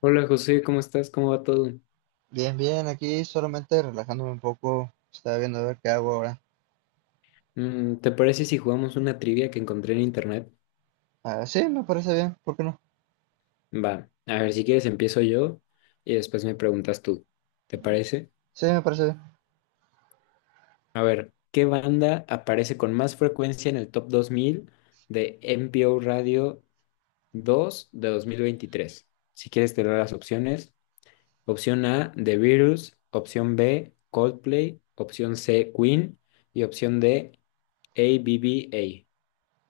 Hola José, ¿cómo estás? ¿Cómo va todo? Bien, bien, aquí solamente relajándome un poco, estaba viendo a ver qué hago ahora. ¿Te parece si jugamos una trivia que encontré en internet? Ah, sí, me parece bien, ¿por qué no? Va, a ver, si quieres empiezo yo y después me preguntas tú. ¿Te parece? Sí, me parece bien. A ver, ¿qué banda aparece con más frecuencia en el top 2000 de NPO Radio 2 de 2023? Si quieres te doy las opciones. Opción A, The Virus. Opción B, Coldplay. Opción C, Queen. Y opción D, ABBA.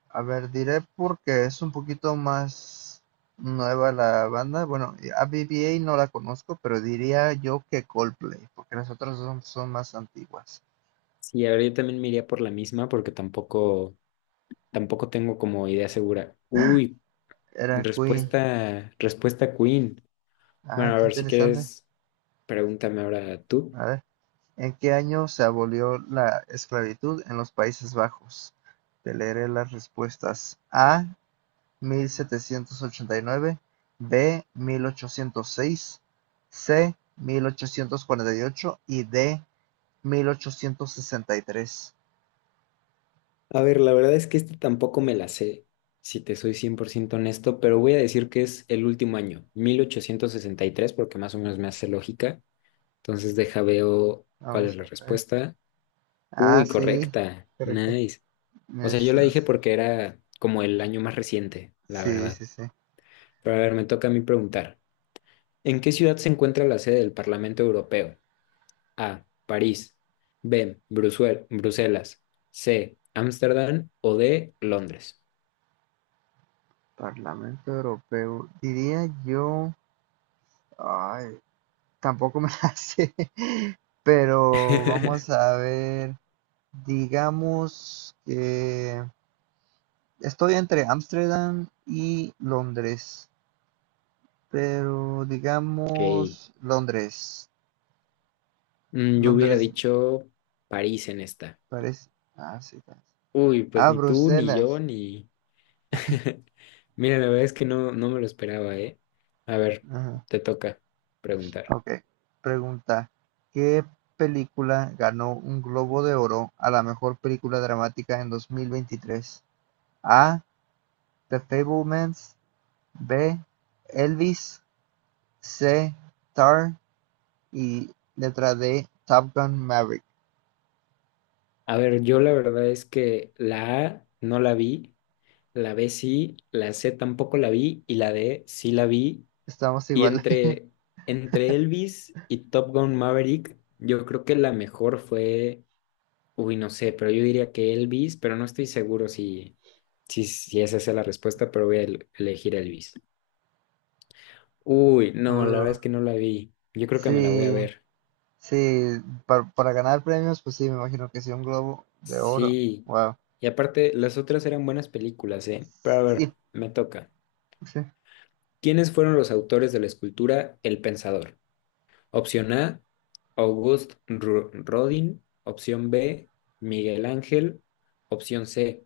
A ver, diré porque es un poquito más nueva la banda. Bueno, y a BBA no la conozco, pero diría yo que Coldplay, porque las otras son más antiguas. Sí, a ver, yo también me iría por la misma porque tampoco tengo como idea segura. Uy, Era Queen. respuesta Queen. Ah, Bueno, a qué ver, si interesante. quieres, pregúntame ahora tú. A ver, ¿en qué año se abolió la esclavitud en los Países Bajos? Te leeré las respuestas. A, mil setecientos ochenta y nueve; b. mil ochocientos seis; c. mil ochocientos cuarenta y ocho; y d. mil ochocientos sesenta y tres. A ver, la verdad es que este tampoco me la sé, si te soy 100% honesto, pero voy a decir que es el último año, 1863 porque más o menos me hace lógica. Entonces deja veo cuál es Vamos la a ver. respuesta. Ah, Uy, sí, correcta. correcto. Nice. O sea, yo la dije 1800. porque era como el año más reciente, la Sí, verdad. sí, sí. Pero a ver, me toca a mí preguntar. ¿En qué ciudad se encuentra la sede del Parlamento Europeo? A. París. B. Bruselas. C. Ámsterdam. O D. Londres. Parlamento Europeo. Diría yo. Ay, tampoco me la sé. Pero vamos a ver. Digamos que estoy entre Ámsterdam y Londres. Pero Ok. digamos Londres. Mm, yo hubiera Londres dicho París en esta. parece. Ah, sí. Uy, pues Ah, ni tú, ni yo, Bruselas. ni... Mira, la verdad es que no, no me lo esperaba, ¿eh? A ver, Ajá. te toca preguntar. Ok. Pregunta. ¿Qué película ganó un Globo de Oro a la mejor película dramática en 2023? A. The Fablemans. B. Elvis. C. Tar. Y letra D. Top Gun Maverick. A ver, yo la verdad es que la A no la vi. La B sí, la C tampoco la vi y la D sí la vi. Estamos Y igual. entre Elvis y Top Gun Maverick, yo creo que la mejor fue, uy, no sé, pero yo diría que Elvis, pero no estoy seguro si esa es la respuesta, pero voy a elegir Elvis. Uy, no, la verdad Uh, es que no la vi. Yo creo que me la voy a sí. ver. Sí, para ganar premios, pues sí, me imagino que sí, un globo de oro. Sí. Wow. Y aparte, las otras eran buenas películas, ¿eh? Pero a Sí, ver, me toca. sí. ¿Quiénes fueron los autores de la escultura El Pensador? Opción A, Rodin. Opción B, Miguel Ángel. Opción C,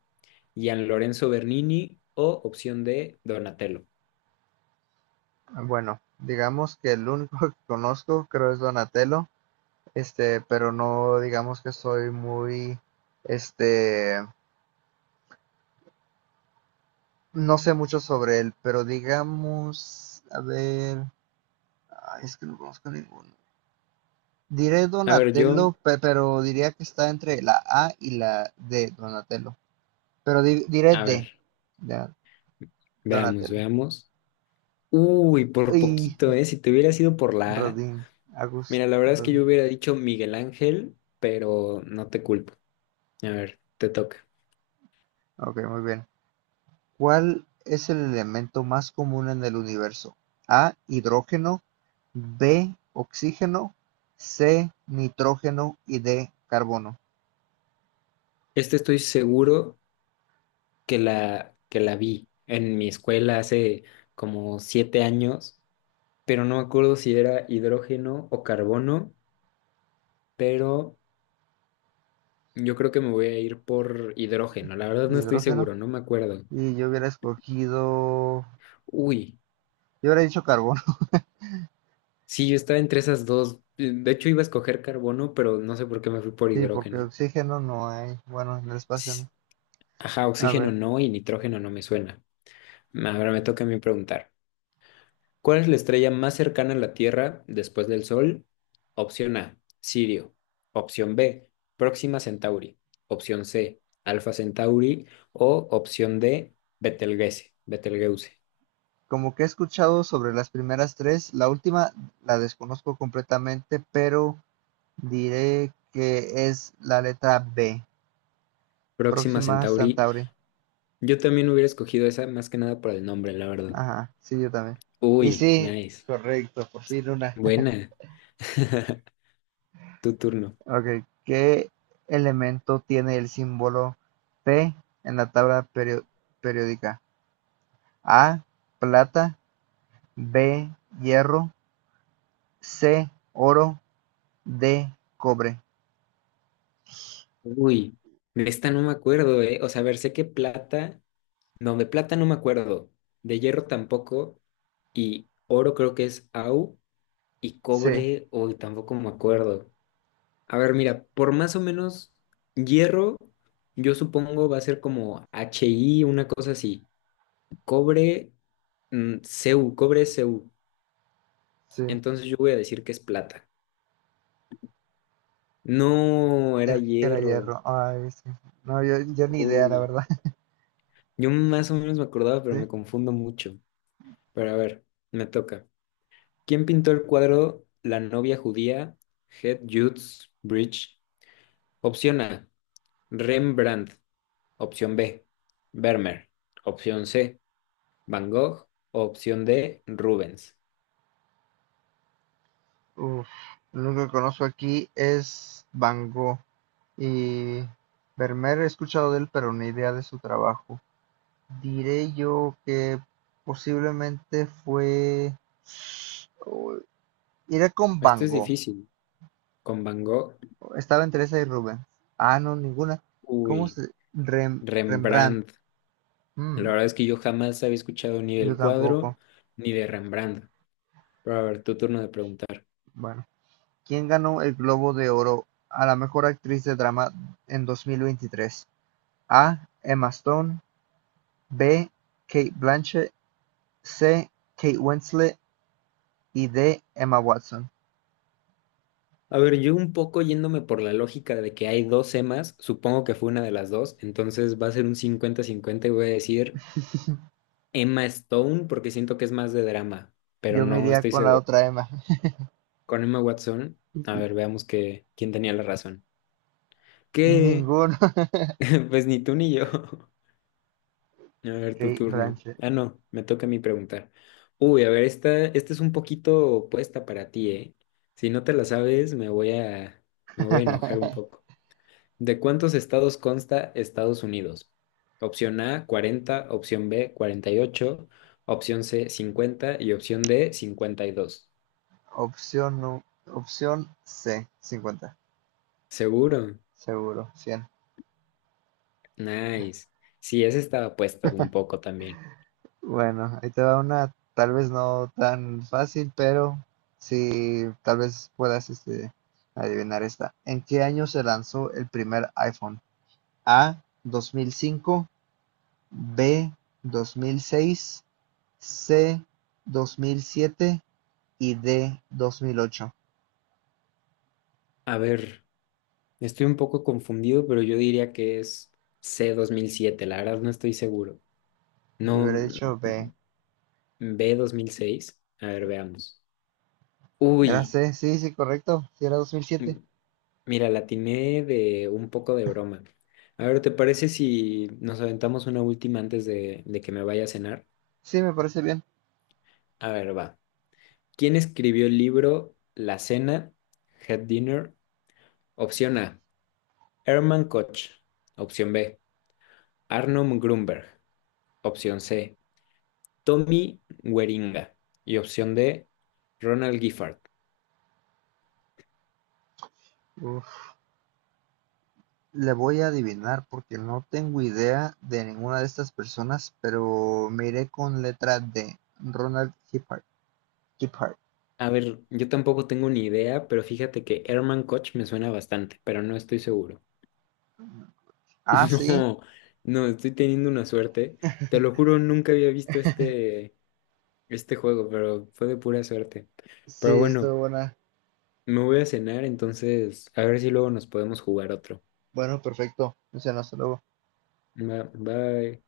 Gian Lorenzo Bernini. O opción D, Donatello. Bueno, digamos que el único que conozco creo es Donatello, pero no digamos que soy muy, este, no sé mucho sobre él, pero digamos, a ver, ay, es que no conozco ninguno. Diré A ver, yo, Donatello, pero diría que está entre la A y la D, Donatello. Pero diré a D, ver, ya, veamos, Donatello. veamos. Uy, por poquito, ¿eh? Si te hubiera sido por la A. Rodin, August Mira, la verdad es que Rodin. yo hubiera dicho Miguel Ángel, pero no te culpo. A ver, te toca. Ok, muy bien. ¿Cuál es el elemento más común en el universo? A, hidrógeno, B, oxígeno, C, nitrógeno y D, carbono. Este estoy seguro que que la vi en mi escuela hace como 7 años, pero no me acuerdo si era hidrógeno o carbono, pero yo creo que me voy a ir por hidrógeno. La verdad no estoy Hidrógeno. seguro, no me acuerdo. Y yo hubiera escogido... Uy, Yo hubiera dicho carbono. sí, yo estaba entre esas dos. De hecho, iba a escoger carbono, pero no sé por qué me fui por Sí, porque hidrógeno. oxígeno no hay. Bueno, en el espacio S- no. Ajá, A oxígeno ver. no y nitrógeno no me suena. Ahora me toca a mí preguntar. ¿Cuál es la estrella más cercana a la Tierra después del Sol? Opción A, Sirio. Opción B, Próxima Centauri. Opción C, Alfa Centauri. O opción D, Betelgeuse. Betelgeuse. Como que he escuchado sobre las primeras tres, la última la desconozco completamente, pero diré que es la letra B, Próxima próxima a Centauri. Centauri. Yo también hubiera escogido esa más que nada por el nombre, la verdad. Ajá, sí, yo también. Y Uy, sí, nice. correcto, por fin una. Buena. Tu turno. Ok, ¿qué elemento tiene el símbolo P en la tabla periódica? A, plata, B, hierro, C, oro, D, cobre. Uy, de esta no me acuerdo, ¿eh? O sea, a ver, sé que plata, no, de plata no me acuerdo, de hierro tampoco, y oro creo que es AU y Sí, cobre, hoy tampoco me acuerdo. A ver, mira, por más o menos hierro, yo supongo va a ser como HI, una cosa así. Cobre, CU, cobre es CU. sí, Entonces yo voy a decir que es plata. No, era era hierro. hierro. Ay, sí. No, yo ni idea, la Uy, verdad. yo más o menos me acordaba, pero Sí. me confundo mucho. Pero a ver, me toca. ¿Quién pintó el cuadro La novia judía? Head Jude's Bridge. Opción A. Rembrandt, opción B. Vermeer, opción C. Van Gogh, opción D. Rubens. Uf, lo único que conozco aquí es Van Gogh y Vermeer, he escuchado de él, pero ni idea de su trabajo. Diré yo que posiblemente fue... oh, iré con Van Este es Gogh. difícil. Con Van Gogh, Estaba entre esa y Rubens. Ah, no, ninguna. ¿Cómo uy, se...? Rembrandt. Rembrandt. La Mm, verdad es que yo jamás había escuchado ni yo del cuadro tampoco. ni de Rembrandt. Pero a ver, tu turno de preguntar. Bueno, ¿quién ganó el Globo de Oro a la mejor actriz de drama en 2023? A. Emma Stone. B. Kate Blanchett. C. Kate Winslet y D. Emma Watson. A ver, yo un poco yéndome por la lógica de que hay dos Emas, supongo que fue una de las dos, entonces va a ser un 50-50 y voy a decir Emma Stone porque siento que es más de drama, pero Yo me no iría estoy con la seguro. otra Emma. Con Emma Watson, a ver, veamos que, quién tenía la razón. Que, Ninguno. pues ni tú ni yo. A ver, tu Kate turno. Blanchett. Ah, no, me toca a mí preguntar. Uy, a ver, esta es un poquito opuesta para ti, ¿eh? Si no te la sabes, me voy a enojar un poco. ¿De cuántos estados consta Estados Unidos? Opción A, 40. Opción B, 48. Opción C, 50. Y opción D, 52. Opción, no. Opción C. 50. ¿Seguro? Seguro. 100. Nice. Sí, esa estaba puesta un poco también. Bueno, ahí te va una tal vez no tan fácil, pero sí, tal vez puedas adivinar esta. ¿En qué año se lanzó el primer iPhone? A. 2005. B. 2006. C. 2007 y D dos mil ocho. A ver, estoy un poco confundido, pero yo diría que es c 2007. La verdad no estoy seguro. Yo No, hubiera mm, dicho B. B 2006. A ver, veamos. Era Uy, C, sí, sí, correcto. Si era 2007. mm, Mira, la atiné de un poco de broma. A ver, ¿te parece si nos aventamos una última antes de que me vaya a cenar? Sí, me parece bien. A ver, va. ¿Quién escribió el libro La Cena, Head Dinner? Opción A, Herman Koch. Opción B, Arnold Grunberg. Opción C, Tommy Gueringa y opción D, Ronald Giffard. Uf, le voy a adivinar porque no tengo idea de ninguna de estas personas, pero me iré con letra D. Ronald Giphart. Giphart. A ver, yo tampoco tengo ni idea, pero fíjate que Herman Koch me suena bastante, pero no estoy seguro. Ah, sí. No, no, estoy teniendo una suerte. Te lo juro, nunca había visto este juego, pero fue de pura suerte. Pero Sí, estuvo bueno, buena. me voy a cenar, entonces a ver si luego nos podemos jugar otro. Bueno, perfecto. O sea, no, hasta luego. Bye.